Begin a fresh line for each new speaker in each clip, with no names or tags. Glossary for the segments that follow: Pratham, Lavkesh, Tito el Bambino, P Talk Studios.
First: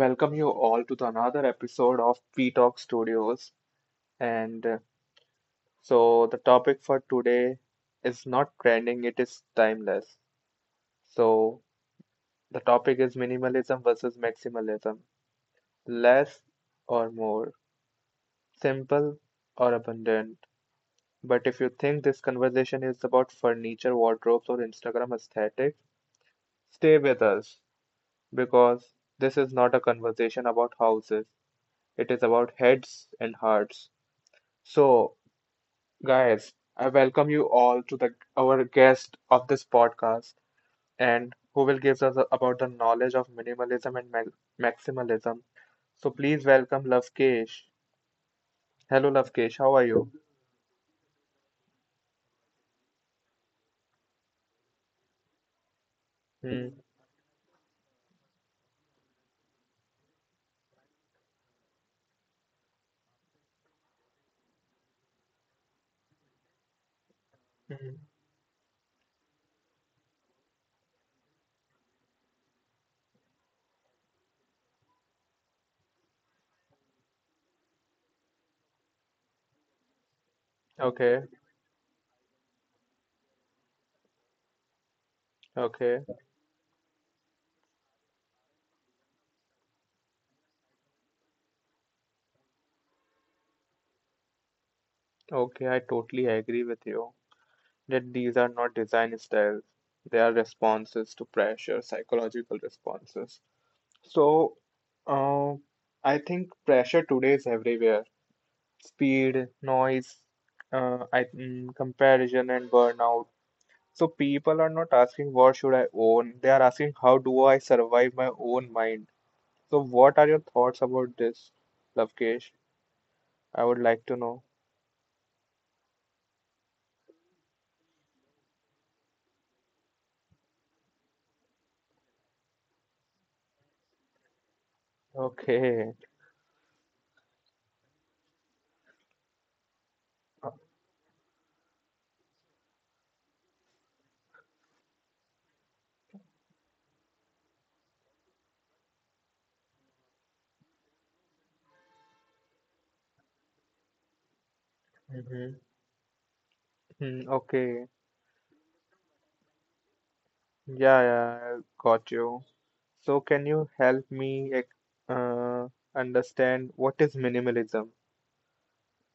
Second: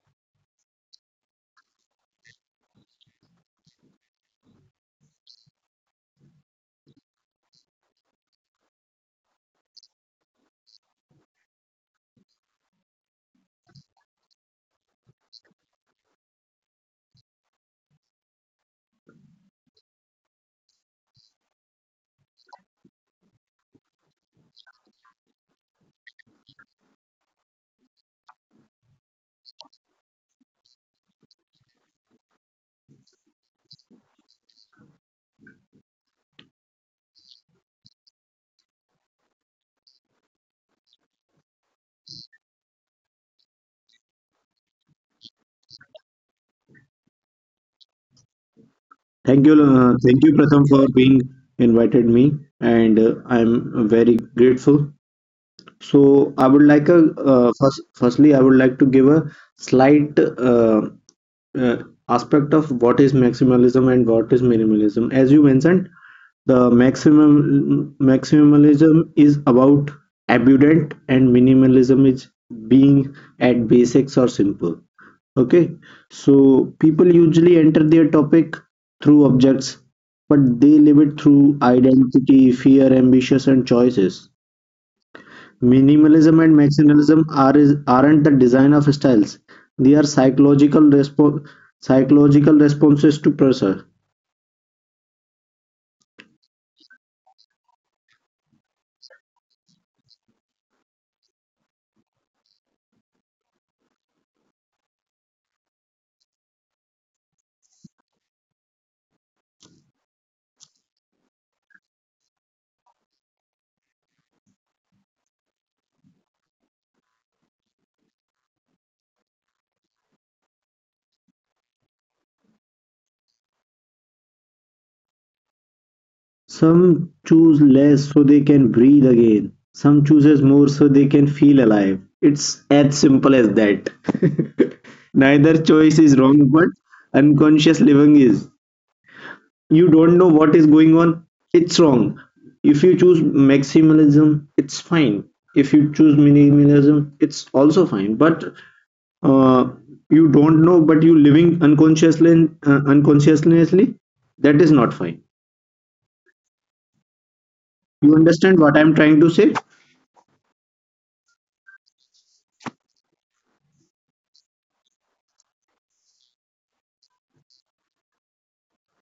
welcome you all to the another episode of P Talk Studios. And uh, so, the topic for today is not trending, it is timeless. So, the topic is minimalism versus maximalism, less or more, simple or abundant. But if you think this conversation is about furniture, wardrobes, or Instagram aesthetics, stay with us because this is not a conversation about houses, it is about heads and hearts. So, guys, I welcome you all to the our guest of this podcast and who will give us about the knowledge of minimalism and maximalism. So please welcome Lavkesh. Hello, Lavkesh. How are you?
Thank you, Pratham, for being invited me, and I'm very grateful. So I would
Hmm.
like a firstly, I would like to give a slight uh, aspect of what is maximalism and what is minimalism. As you mentioned, the maximum
Hmm.
maximalism is about abundant, and minimalism is being at basics or simple. Okay, so people usually enter their topic through objects, but they live it
Okay.
through identity, fear, ambitions, and choices.
Okay.
Minimalism and maximalism aren't the design of styles; they are psychological psychological responses to pressure.
Okay, I totally agree with you that these are not design styles. They are responses to pressure, psychological responses. So, uh, I think pressure today is everywhere, speed, noise, comparison, and burnout. So people are not asking what should I own. They are asking how do I survive my own mind. So what are your thoughts about this, Lavkesh? I would like to know.
Some choose less so they can breathe again. Some chooses more so they can feel alive. It's as simple as that. Neither
Okay.
choice is wrong, but unconscious living is. You don't know what is going on, it's wrong. If you choose maximalism it's fine, if you choose minimalism it's also fine, but uh, you don't know but you living unconsciously unconsciously, that is not fine.
Mm-hmm. Mm, okay.
You understand what I'm trying to say?
Yeah, yeah, I got you. So can you help me uh, understand what is minimalism?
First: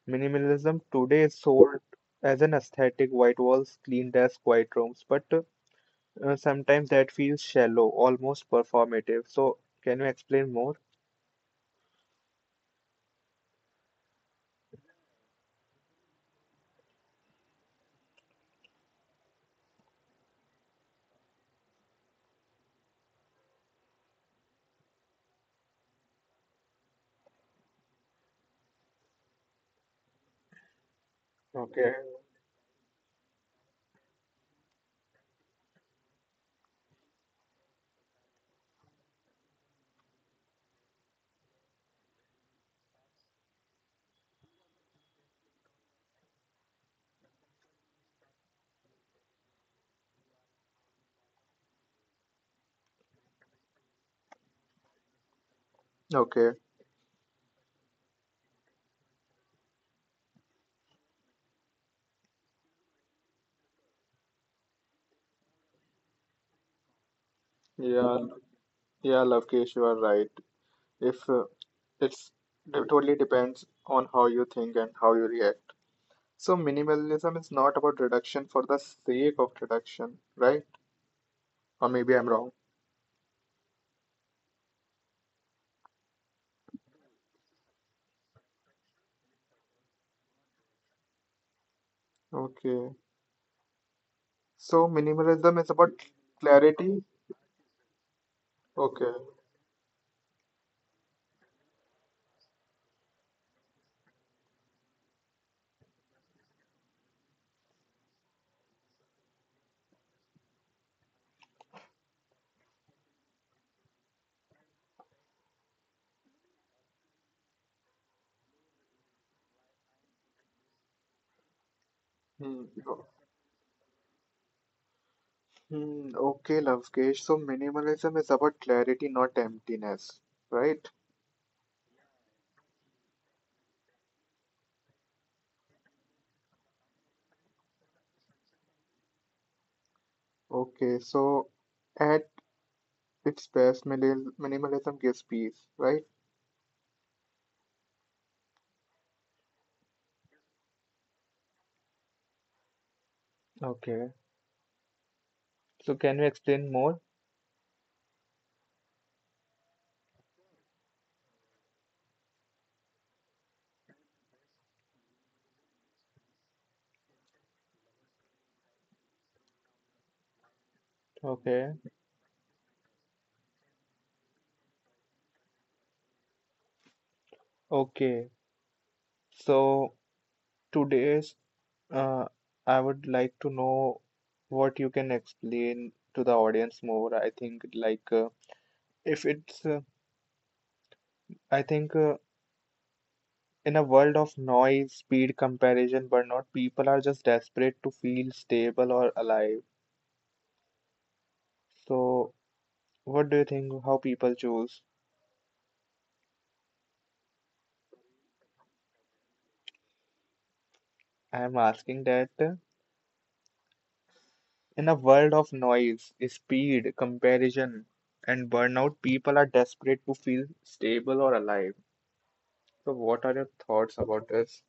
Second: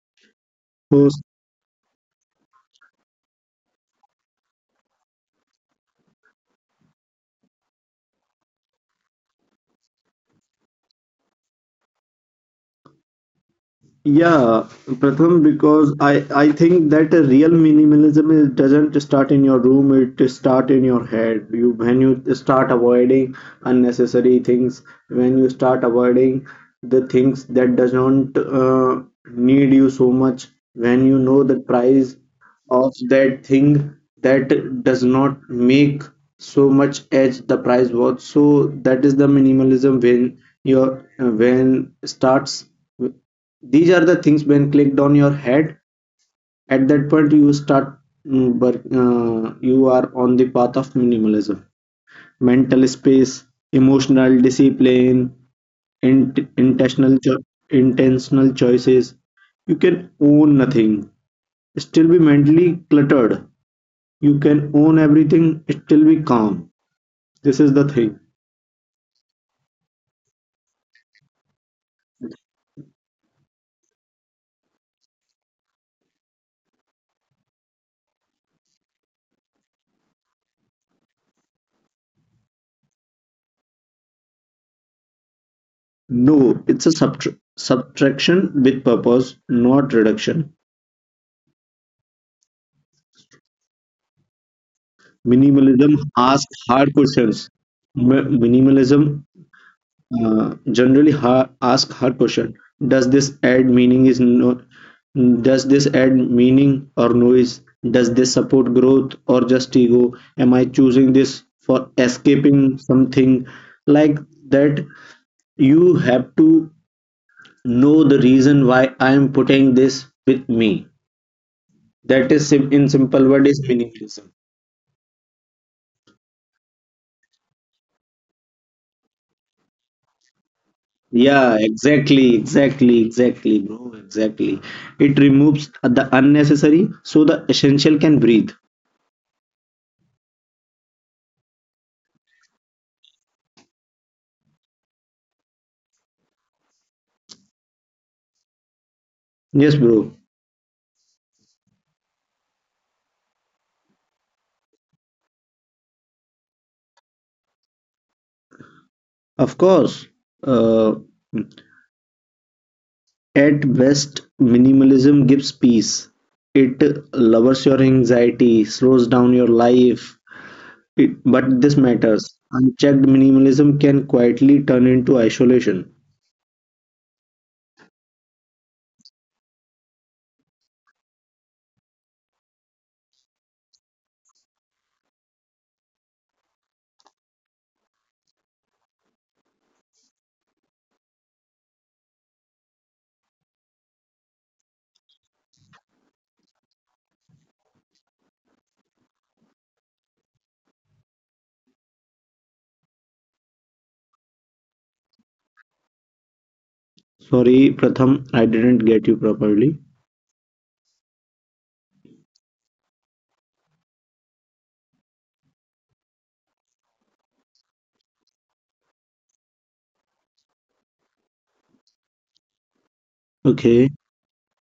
Minimalism
So
today is sold as an aesthetic, white walls, clean desks, quiet rooms, but sometimes that feels shallow, almost performative. So, can you explain more?
yeah, Pratham, because I think that a real minimalism is, doesn't start in your room, it start in your head. You when you start avoiding unnecessary things, when you start avoiding the things that doesn't need you so much, when you know the
Okay.
price of that thing that does not make so much as the price was. So that is the minimalism when your when starts. These are the things when clicked on your head, at that point you start but you are on the path of minimalism. Mental space, emotional discipline,
Okay.
int- intentional cho- intentional choices. You can own nothing, still be mentally cluttered. You can own everything, still be calm. This is the
Yeah.
thing.
Yeah, Lokesh, you are right. If it's it totally depends on how you think and how you react. So minimalism is not about reduction for the sake of reduction, right? Or maybe I'm wrong.
No, it's a subtraction with purpose, not reduction.
Okay. So minimalism is about
Minimalism asks
clarity.
hard questions.
Okay.
Minimalism generally asks hard question. Does this add meaning? Is no? Does this add meaning or noise? Does this support growth or just ego? Am I choosing this for escaping something like that? You have to know the reason why I am putting this with me. That
Hmm.
is in simple word is minimalism.
Okay, Lovekesh. So minimalism is about clarity, not emptiness, right?
Yeah, exactly, exactly, exactly, bro, exactly. It removes the unnecessary so the essential can breathe.
Okay, so at its best, minimalism gives peace, right?
Yes, bro,
Okay, so can you explain more?
of course. Uh, at best, minimalism gives peace. It lowers your anxiety, slows down your life. It, but
Okay,
this matters. Unchecked minimalism can quietly turn into isolation.
okay. So today's, uh, I would like to know what you can explain to the audience more. I think like if it's, I think In a world of noise, speed, comparison, burnout, people are just desperate to feel stable or alive. So, what do you think how people choose?
Sorry, Pratham, I didn't get you properly.
I am asking that in a world of noise, speed, comparison, and burnout, people are desperate to feel stable or alive. So, what are your
Okay.
thoughts about this?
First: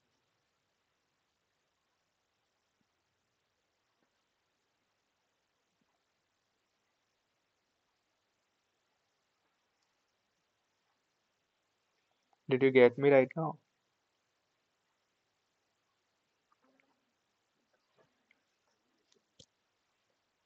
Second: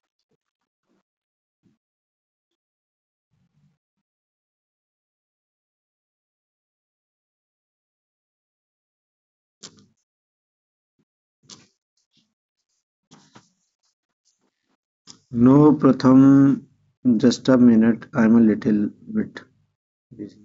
Did you get me right now?
No, Pratham, just a minute. I'm a little bit busy.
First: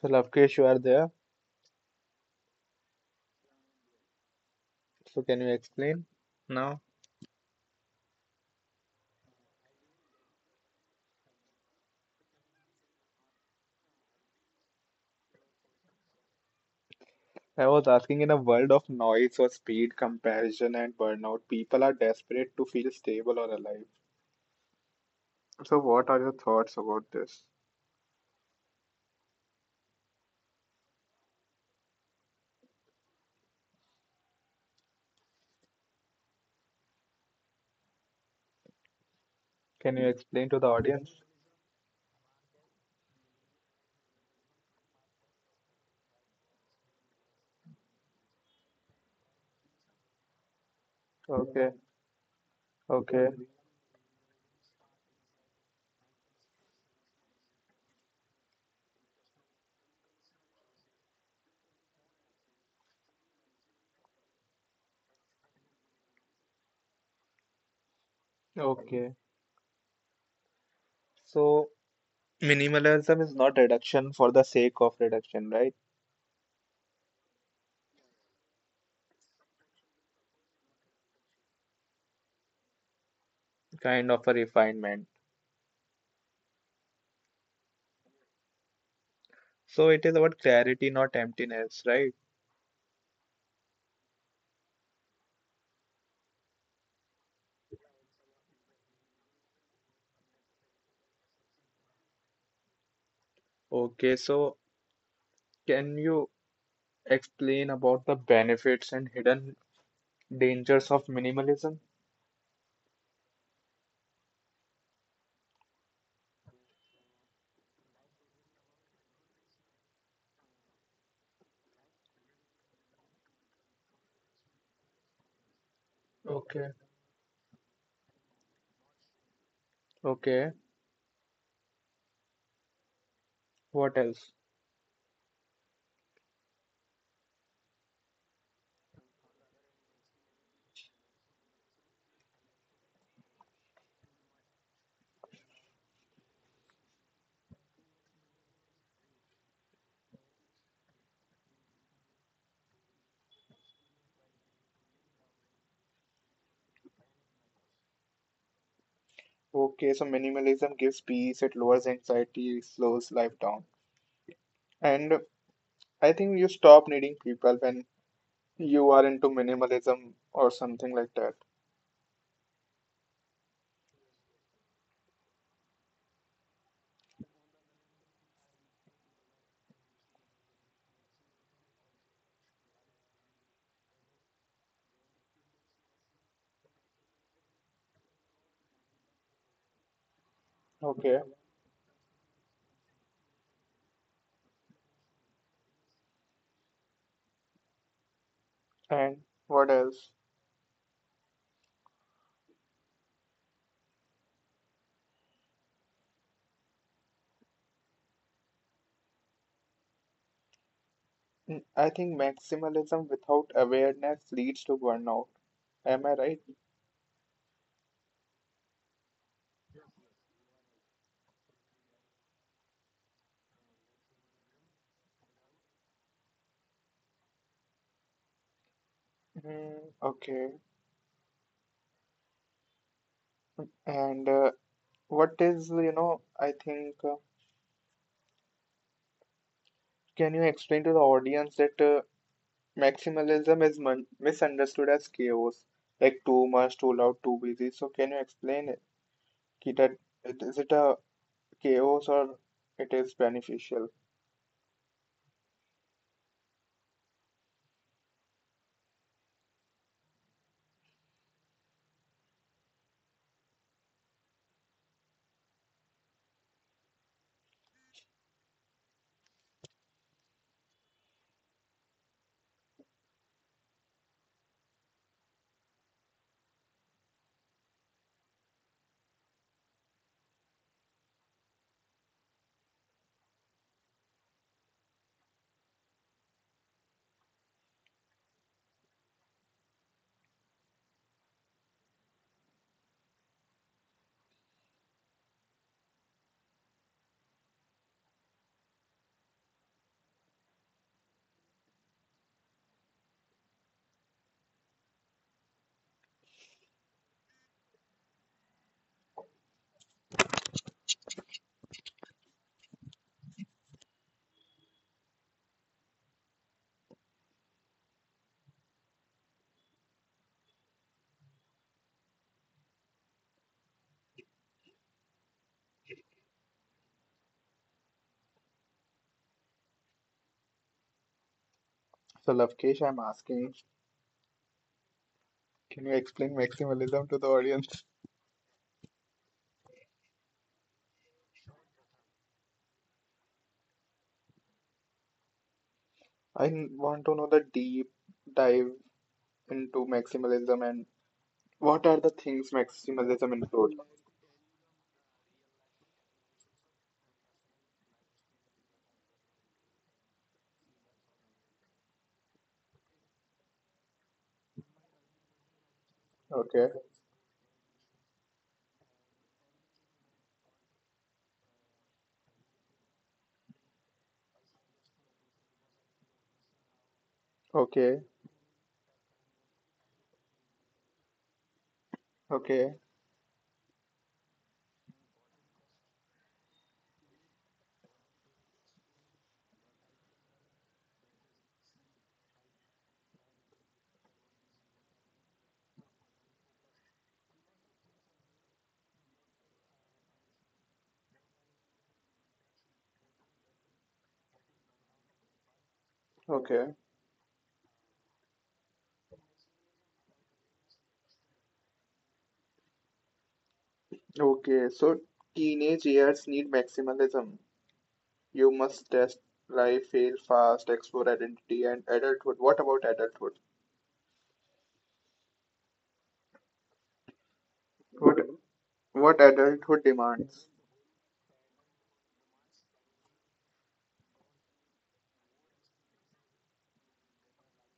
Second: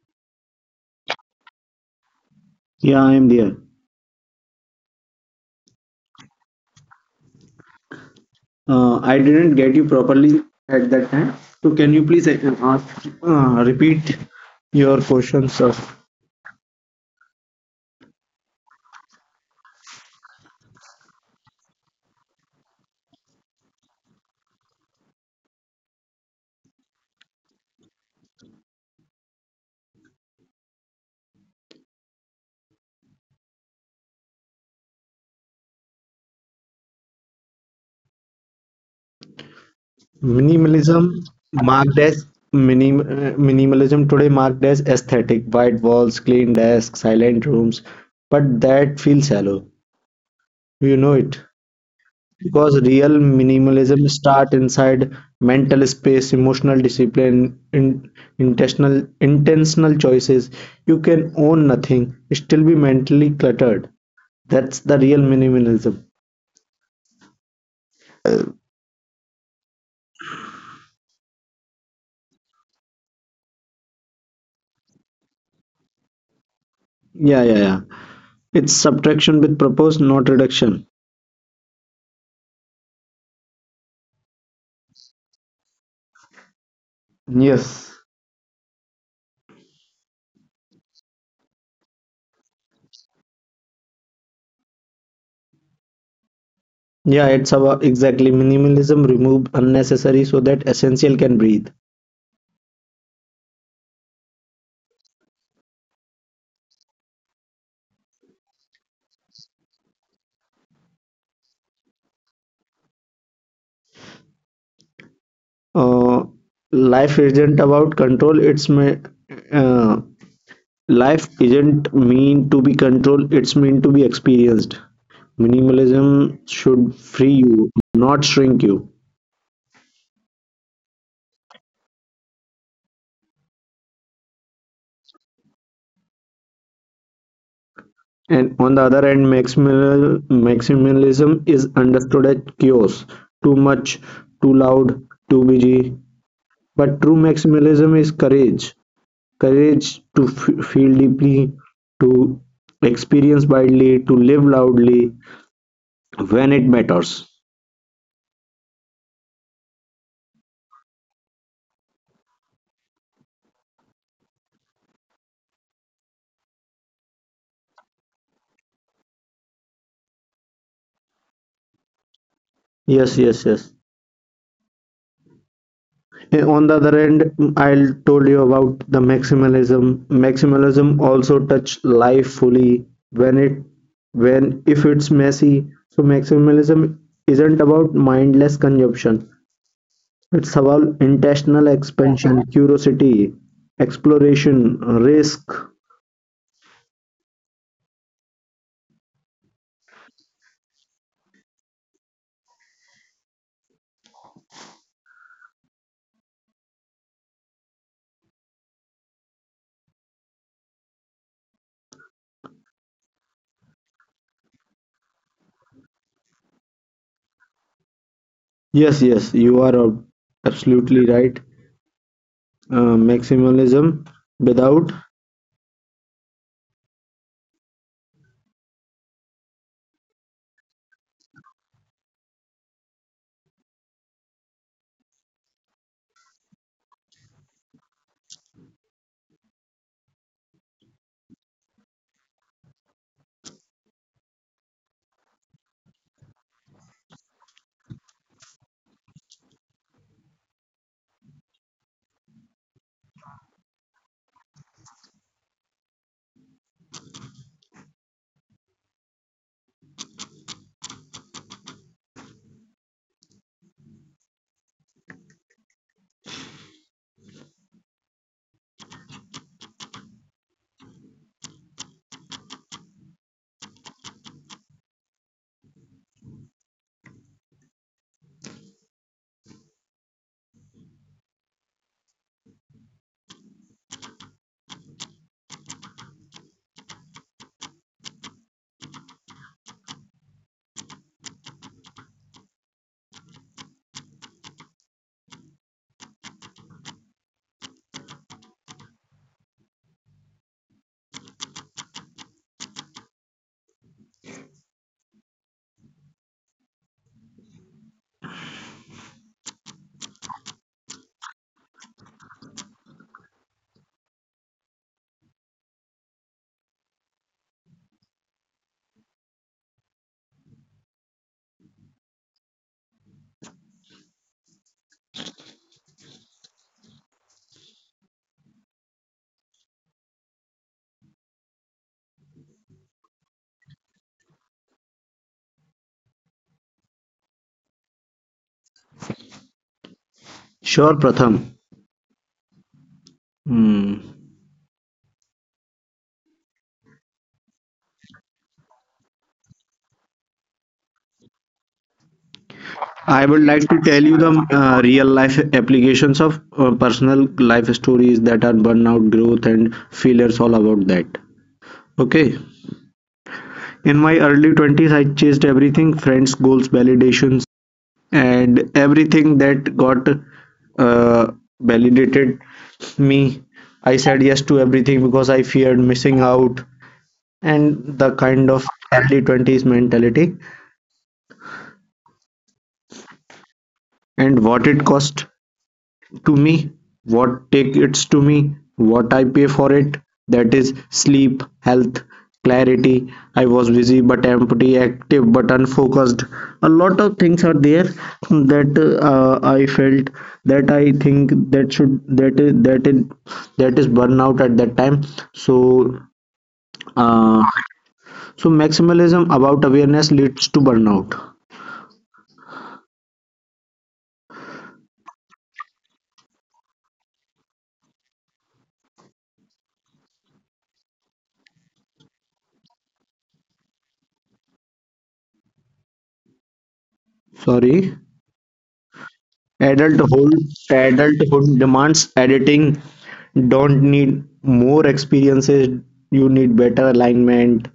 So, Lavkesh, you are there.
Yeah, I'm there.
So, can you explain now?
I didn't get you properly at that time. So can you please repeat your questions of
I was asking in a world of noise or speed, comparison, and burnout, people are desperate to feel stable or alive. So, what are your thoughts about this? Can you explain to the audience?
minimalism marked as minim, uh, minimalism today marked as aesthetic, white walls, clean desks, silent rooms, but that feels shallow. You know
Okay,
it. Because
okay,
real minimalism start inside mental space, emotional discipline, in, intentional intentional choices. You can own nothing, still be mentally cluttered. That's the real minimalism.
okay. So, minimalism is not reduction for the sake of reduction, right?
Yeah, yeah, yeah. It's subtraction with purpose, not reduction.
Kind of a refinement.
Yes.
So, it is about clarity, not emptiness, right?
Yeah, it's about exactly minimalism, remove unnecessary so that essential can breathe.
Okay, so can you explain about the benefits and hidden dangers of minimalism?
Uh, Life isn't about control, uh, Life isn't meant to be controlled, it's meant to be experienced.
Okay,
Minimalism should free you, not shrink you.
okay. What else?
And on the other hand, maximalism is understood as chaos, too much, too loud, too busy. But true maximalism is courage, to feel deeply, to experience widely, to live loudly when it matters.
Okay, so minimalism gives peace, it lowers anxiety, it slows life down. And I think you stop needing people when you are into minimalism or something like that.
Yes, yes, yes. Eh, on the other end, mm, I'll told you about the maximalism. Maximalism also touch life fully when it when if it's messy. So maximalism isn't about mindless consumption. It's
Okay,
about intentional expansion, curiosity, exploration, risk.
and what else? Mm, I think maximalism without awareness leads to burnout. Am I right?
Yes, yes, you are absolutely right. Maximalism without
Mm, okay, and what is, you know, I think, can you explain to the audience that maximalism is misunderstood as chaos, like too much, too loud, too busy. So can you explain it? Ki that- Is it a chaos or it is beneficial? So Lavkesh, I'm asking, can you explain maximalism to the audience?
sure Pratham. Hmm.
Want to know the deep dive into maximalism and what are the things
I
maximalism
would like
include?
to tell you the real life applications of personal life stories that are burnout, growth, and failures all about that. Okay. In my early 20s, I chased everything friends,
Okay,
goals, validations, and everything that got uh, validated me. I said yes to everything because I feared missing out, and
okay,
the kind of early 20s mentality
okay,
and what it cost to me, what take it's to me, what I pay for it, that is sleep, health, clarity. I was busy but empty, active but unfocused. A lot of things are there that I felt that I think that should that is that is that is burnout at that time. So
okay,
uh, so maximalism about awareness leads to burnout.
okay. So teenage years need maximalism. You must test life, fail fast, explore identity and adulthood. What about adulthood?
Sorry.
What what adulthood
Adulthood,
demands?
adulthood demands editing. Don't need more experiences. You need better alignment.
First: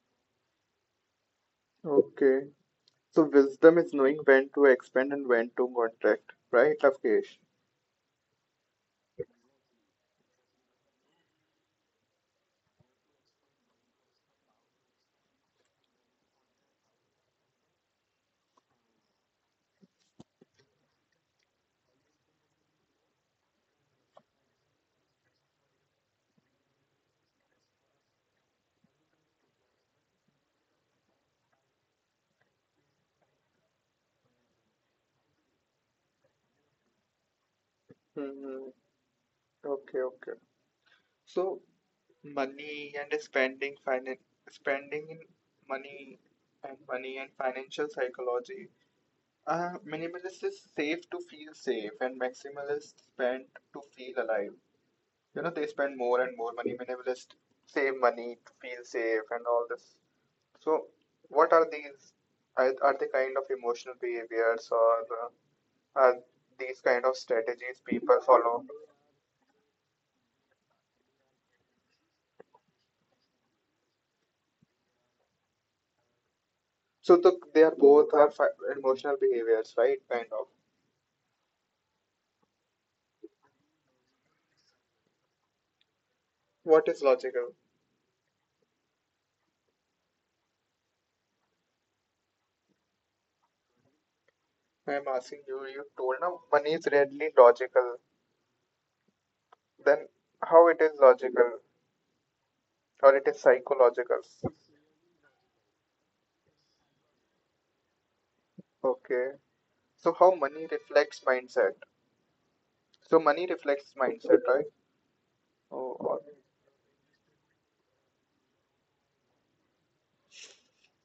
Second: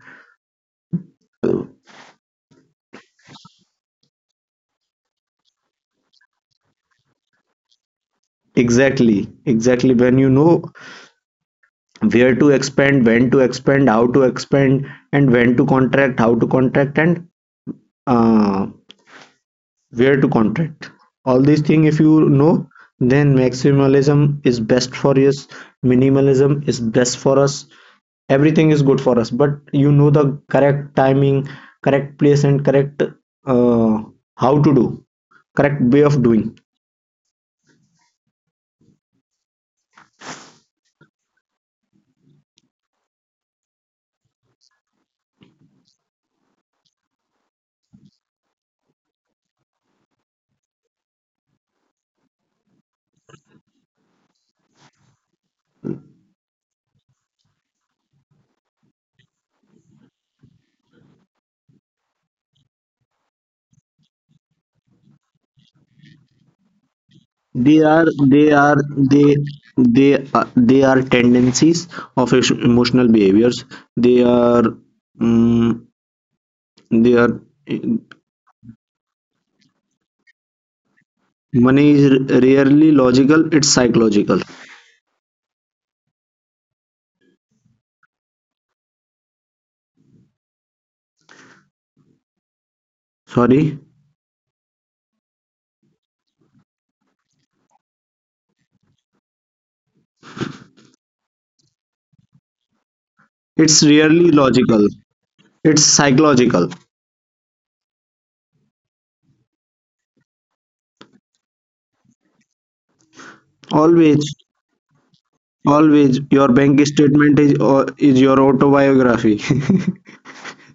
Okay. So wisdom is knowing when to expand and when to contract, right, Avkesh?
Exactly, exactly. When you know where to expand, when to expand, how to expand, and when to contract, how to contract, and uh, where to contract? All these things if you know, then maximalism is best for us, minimalism is best for us, everything is good for us. But you know the correct timing, correct place, and correct how to do, correct way of doing.
Hmm. Okay, okay. So money and spending, finan spending in money and money and financial psychology. Minimalist is safe to feel safe and maximalist spend to feel alive. You know, they spend more and more money, minimalist save money to feel safe and all this. So what are these, are they kind of emotional behaviors, or are these kind of
They
strategies
are
people
they
follow?
are they they are tendencies of emotional behaviors. They are mm
So
they are
they are both are emotional behaviors, right, kind of?
money is rarely logical; it's psychological.
What is logical?
Sorry,
I'm asking you, you told now money is readily logical, then how it is logical or it is
it's
psychological?
rarely logical. It's psychological.
Okay, so how money reflects mindset, so money reflects mindset,
Always,
right? Oh,
always, your bank statement is or is your autobiography.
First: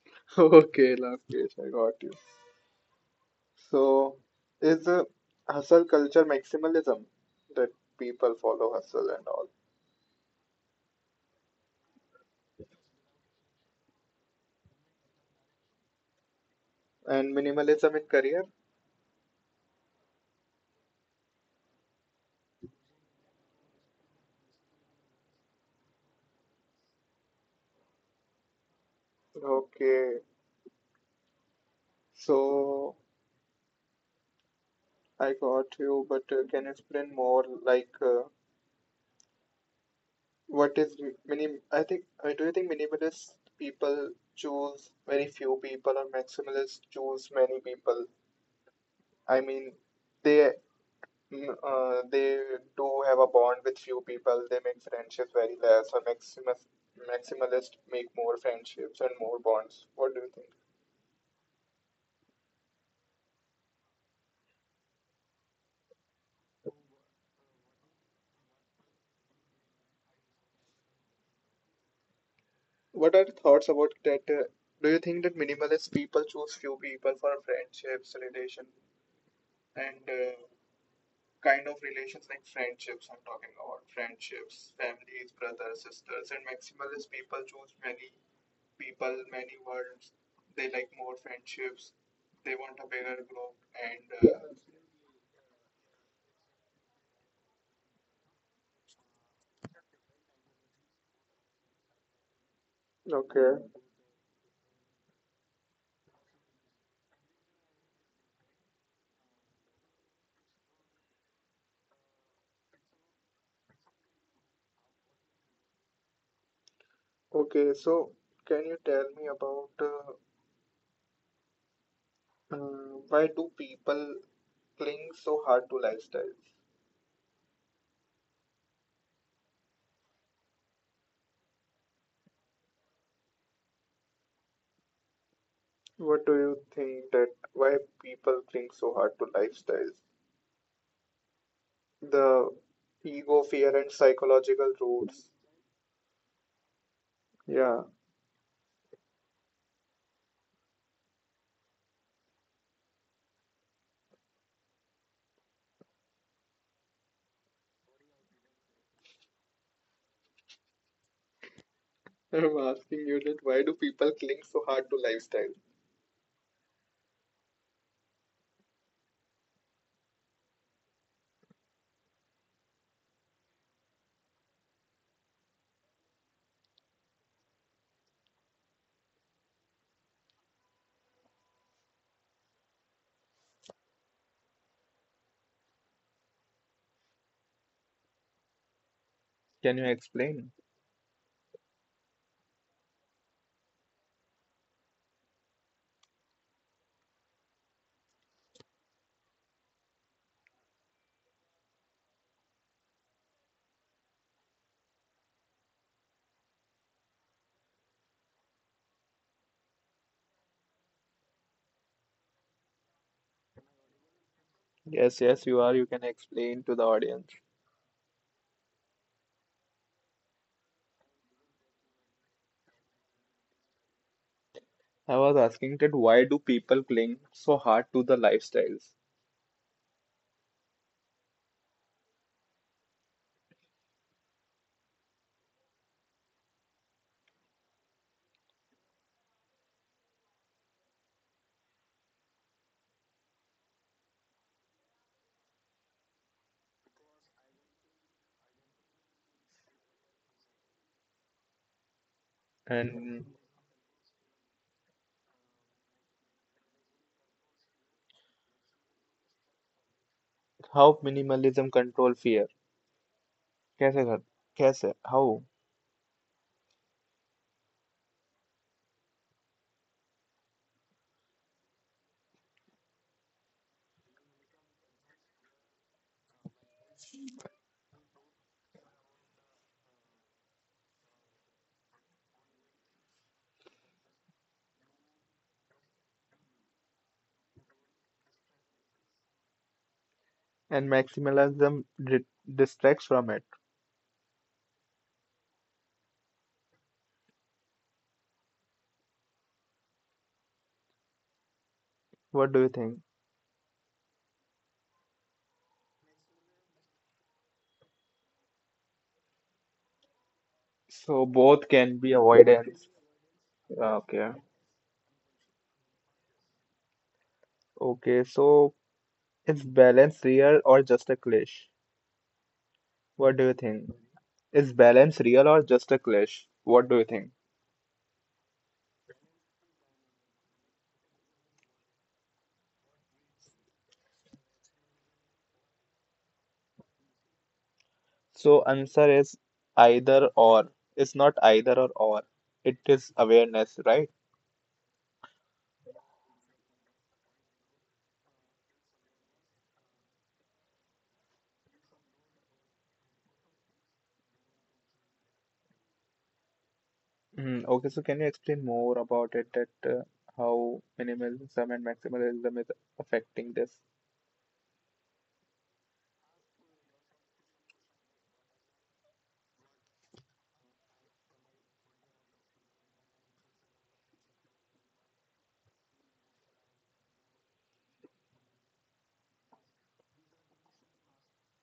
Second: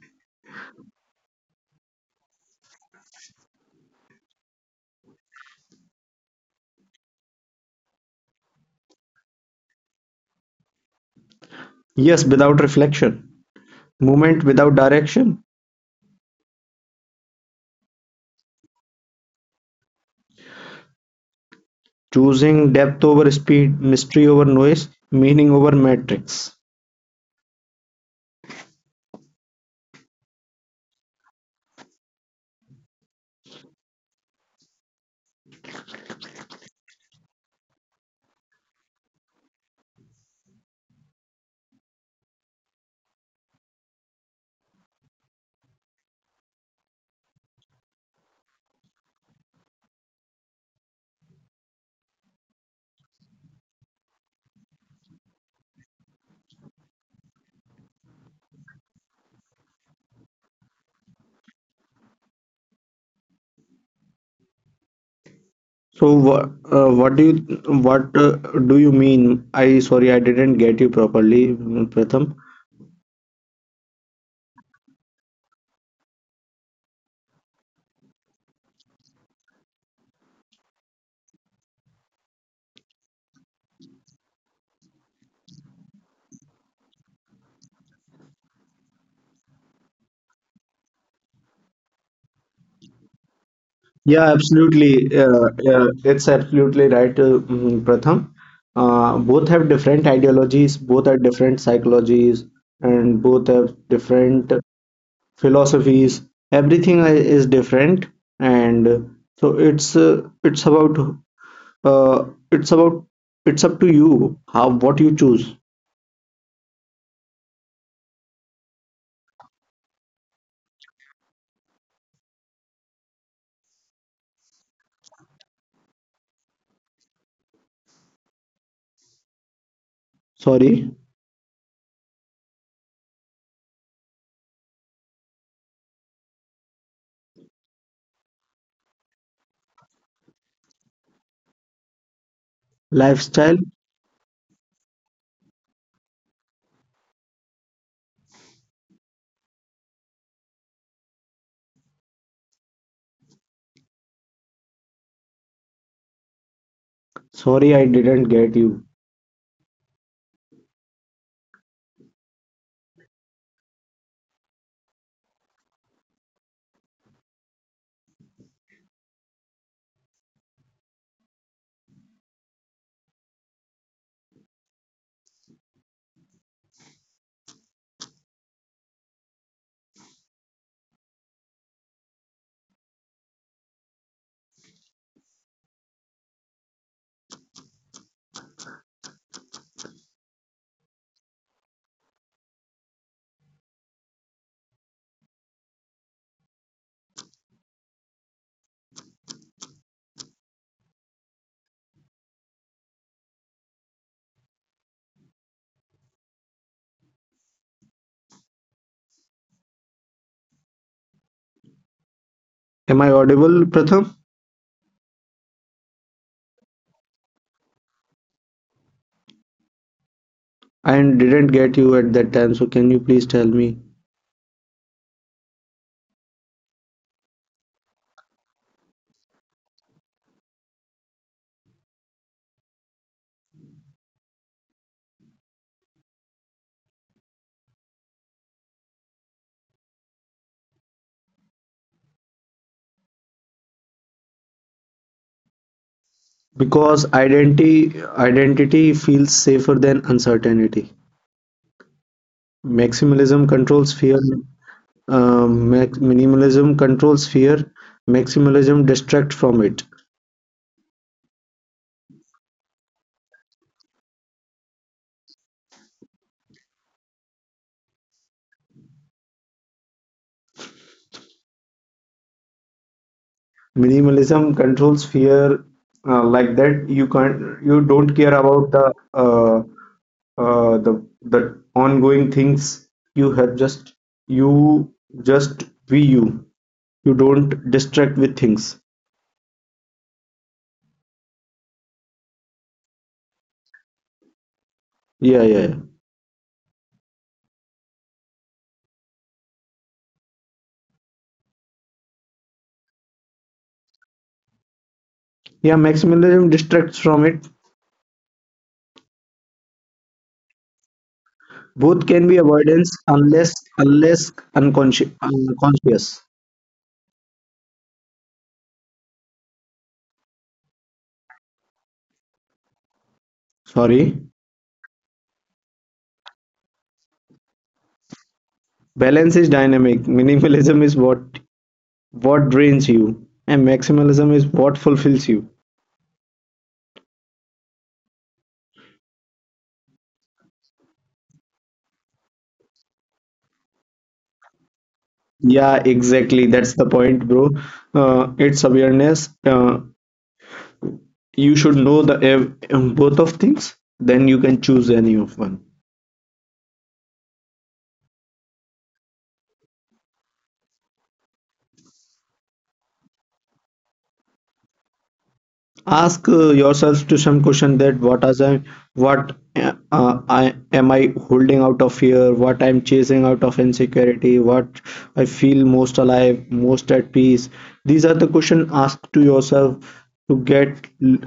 okay, Lokesh, I got you. So, is hustle culture maximalism, that people follow hustle and all,
Yes, without reflection, movement without direction,
and minimalism in career?
choosing depth over speed, mystery over noise, meaning over matrix.
Okay, so I got you, but can you explain more? Like, what is m- minim? I think, do you think minimalist people choose very few people, or maximalists choose many people? I mean, they they do have a bond with few people. They make friendships very less. A maximalist make more friendships and more bonds. What do you think?
So, what do you mean? I sorry, I didn't get you properly, Pratham.
What are your thoughts about that? Do you think that minimalist people choose few people for friendships, relation, and kind of relations like friendships? I'm talking about friendships, families, brothers, sisters, and maximalist people choose many people, many worlds. They like more friendships. They want a bigger group and.
Yeah, absolutely. It's absolutely right, Pratham. Both have different ideologies, both are different psychologies, and both
Okay,
have different philosophies. Everything is different, and so it's about uh, it's about it's up to you how what you choose.
okay. So, can you tell me about why do people cling so hard to lifestyles?
Sorry,
What do you think that why people cling so hard to lifestyles? The ego,
lifestyle.
fear, and psychological roots. Yeah,
Sorry, I didn't get you.
I'm asking you that why do people cling so hard to lifestyles? Can you explain?
Am I audible, Pratham?
Yes, yes, you are. You can explain to the audience.
I didn't get you at that time, so can you please tell me?
I was asking that why do people cling so hard to the lifestyles?
Because identity feels safer than uncertainty.
And
Maximalism controls fear. Minimalism controls fear. Maximalism distracts from it.
how minimalism control fear? कैसे कर कैसे how,
Minimalism controls fear like that. You can't. You don't care about the the ongoing things. You have just you just be you. You don't distract with things.
and maximalism di- distracts from it,
Yeah, yeah, yeah.
what do you think?
Yeah, maximalism distracts from it.
So both can be avoidance.
Both can be
Okay,
avoidance unless unless unconscious. Unconscious.
okay, so is balance real or just a clash? What do you think? Is balance real or
Sorry.
just a clash? What do you think?
Balance is dynamic. Minimalism is what drains you, and maximalism is what fulfills you.
So answer is either or, it's not either or, it is awareness, right?
Yeah, exactly. That's the point, bro. It's awareness. You should know the both of things. Then you can choose any of one.
Mm, okay, so can you explain more about it, that how minimalism and maximalism is affecting this?
Ask yourself to some question that what as I what I am I holding out of fear, what I'm chasing out of insecurity, what I feel most alive, most at peace. These are the question asked to yourself to get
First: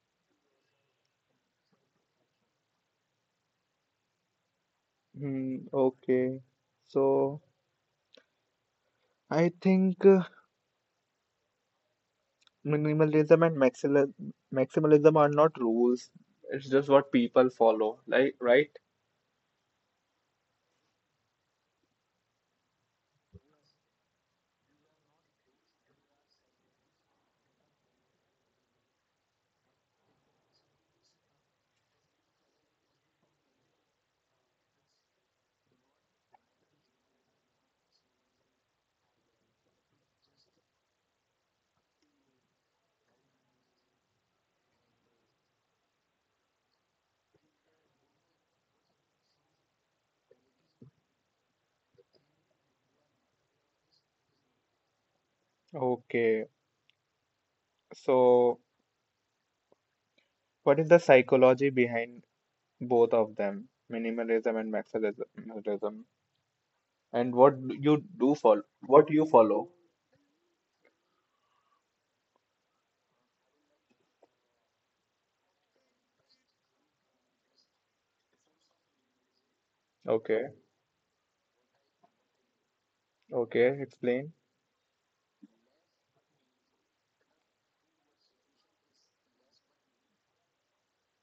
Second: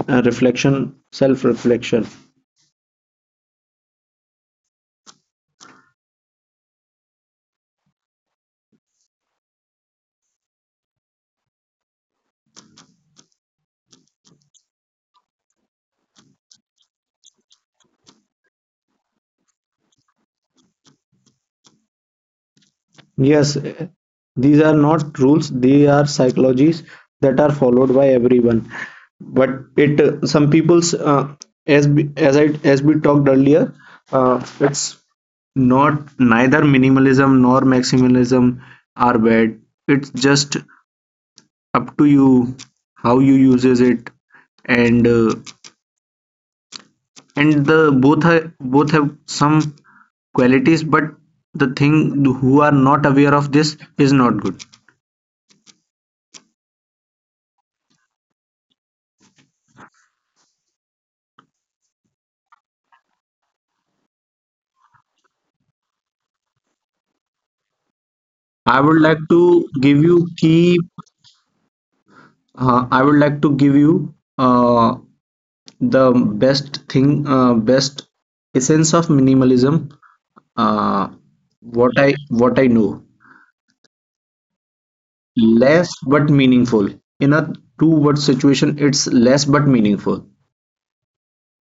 reflection, self-reflection.
Mm, okay, so I think minimalism and maximalism are not rules. It's just what people follow, like, right?
Yes, eh, these are not rules, they are psychologies that are followed by everyone. But it some people's as we talked earlier, it's not neither minimalism nor maximalism are bad. It's just up to you how you uses it, and uh, and both have some qualities but the thing who are not aware of this is not good.
Okay, so what is the psychology behind both of them, minimalism and maximalism, and what do you do follow?
I would
What
like
you
to
follow?
give you key. I would like to give you best essence of minimalism.
Okay,
Uh, what I know,
okay, explain.
less but meaningful. In a two-word situation, it's less but meaningful.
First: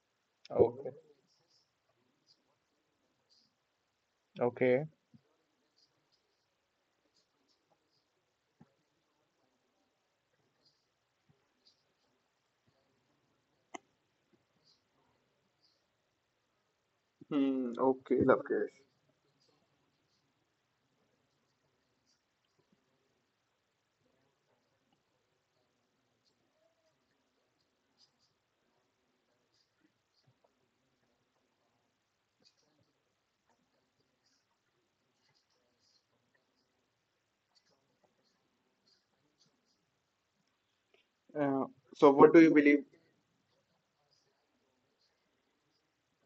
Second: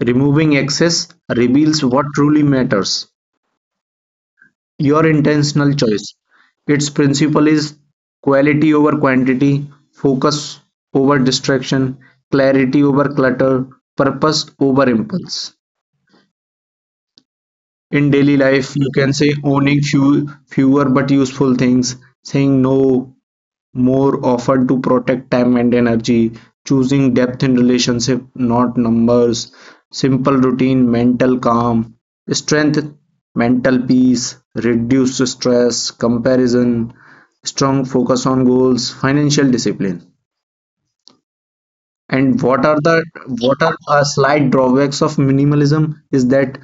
Removing
Okay.
excess reveals what truly matters.
Okay.
Your intentional choice. Its principle is quality over quantity, focus over distraction, clarity over clutter, purpose over impulse.
Hmm,
In daily
okay,
life, you can
Lokesh.
say owning fewer but useful things, saying no more often to protect time and energy, choosing depth in relationship, not numbers, simple routine, mental calm, strength, mental peace, reduced stress, comparison, strong focus on goals, financial discipline.
Uh,
And
so
what
what do
are
you
the
believe?
what are slight drawbacks of minimalism is that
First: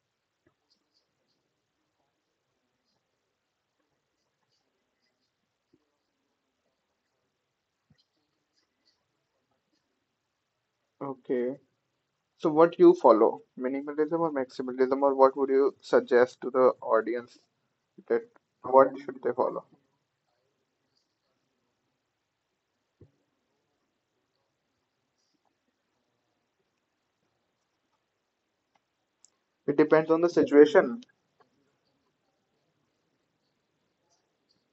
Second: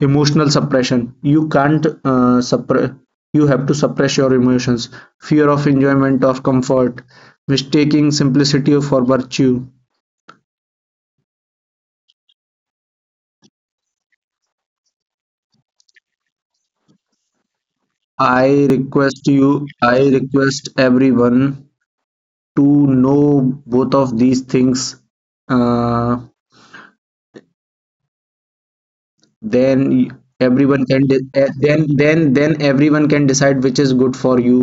emotional suppression. You can't suppress. You have to suppress your emotions, fear of enjoyment of comfort, mistaking simplicity for virtue.
Okay. So what you follow? Minimalism or maximalism, or what would you suggest to the audience that what should they follow?
I request everyone to know both of these things. Uh,
It
then
depends on the
everyone
situation.
can then everyone can decide which is good for you.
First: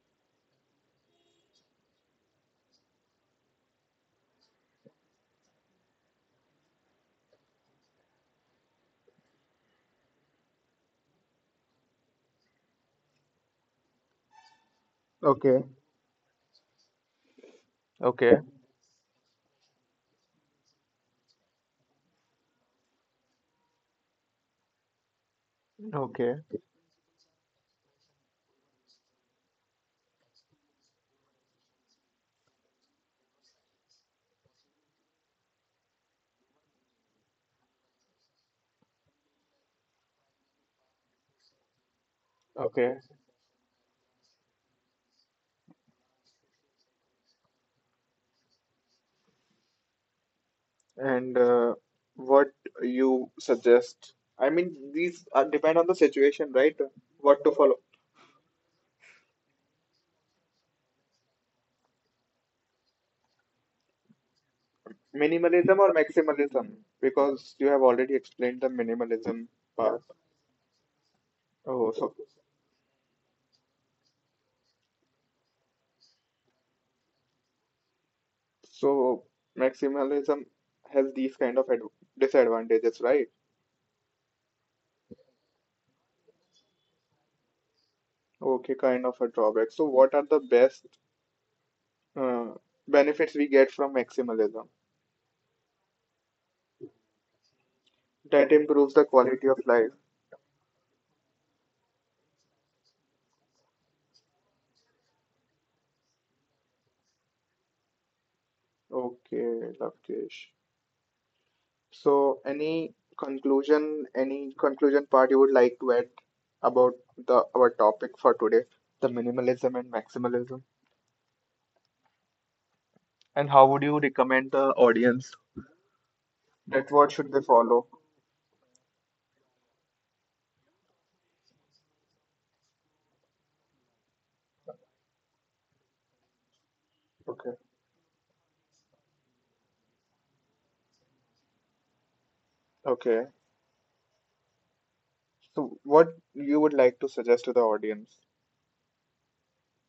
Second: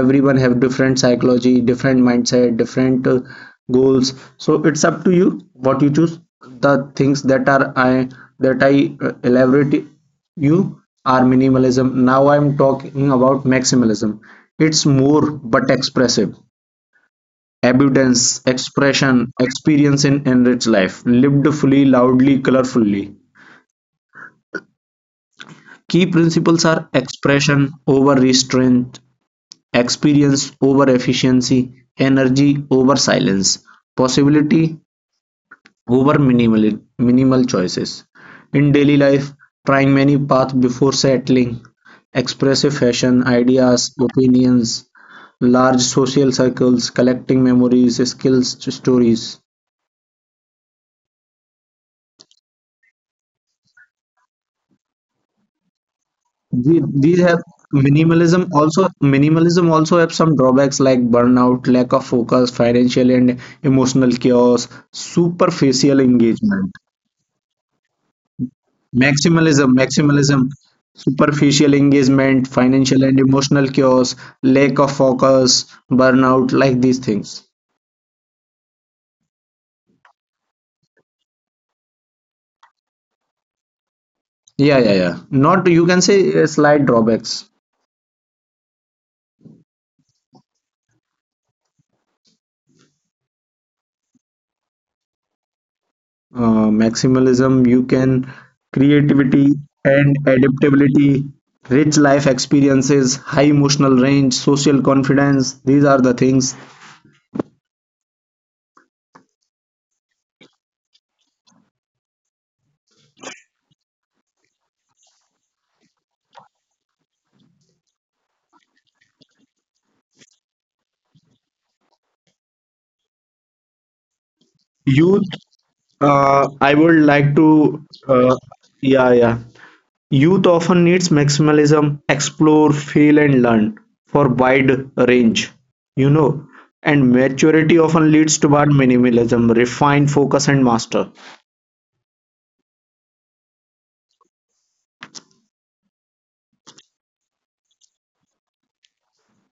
Everyone have different psychology, different mindset, different goals, so it's up to you what you choose. The things that are I that I elaborate you are minimalism, now I'm talking about maximalism. It's more
Okay.
but expressive,
Okay.
abundance, expression, experience in enriched life lived fully, loudly, colorfully. Key
Okay.
principles are expression over restraint, experience over efficiency, energy over silence, possibility over minimal choices. In daily life, trying many paths before settling, expressive
Okay.
fashion, ideas, opinions, large social circles, collecting memories, skills, stories.
And what you suggest? I mean, these are, depend on the situation, right?
These have
What to follow?
minimalism also have some drawbacks like burnout, lack of focus, financial and emotional chaos,
Minimalism
superficial
or
engagement.
maximalism? Because you have already explained the minimalism part.
Maximalism, superficial
Oh, so,
engagement, financial and emotional chaos, lack of focus, burnout, like these things.
so maximalism has these kind of ad disadvantages, right?
Yeah, yeah, yeah. Not you can say slight drawbacks.
Okay, kind of a drawback. So what are the best uh, benefits we get from maximalism
Maximalism, you can
that improves the quality
creativity
of life?
and adaptability, rich life experiences, high emotional range, social confidence. These are the things.
Okay, Lavkesh. So any conclusion part you would like to add about the our topic for today, the minimalism and maximalism, and how would you recommend the audience
Youth,
that
I
what should
would
they
like
follow?
to, yeah, yeah. Youth often needs maximalism, explore, feel, and learn for wide range, you know. And
Okay,
maturity often leads toward minimalism, refine, focus, and master.
okay. So, what you would like to suggest to the audience?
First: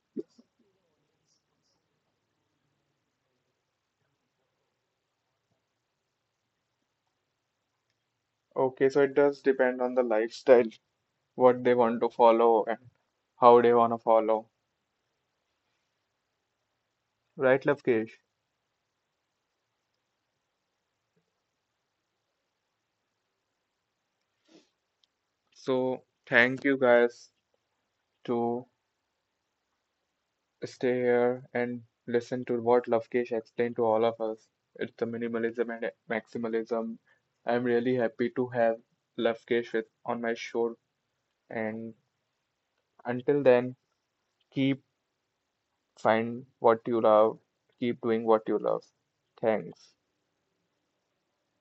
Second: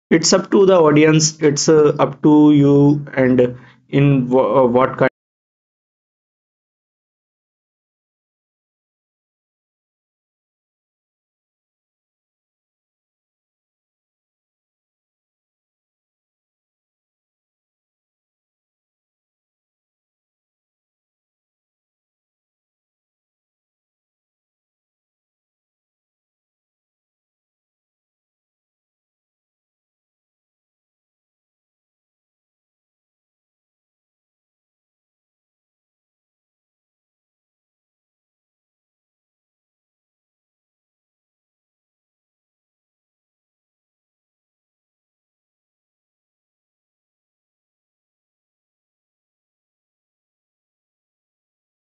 It's up to the audience, it's up to you, and what
Okay, so it does depend on the lifestyle, what they want to follow and how they want to follow. Right, Lavkesh? So, thank you guys to stay here and listen to what Lavkesh explained to all of us. It's the minimalism and maximalism. I'm really happy to have Lavkesh with on my show. And until then, keep find what you love, keep doing what you love. Thanks.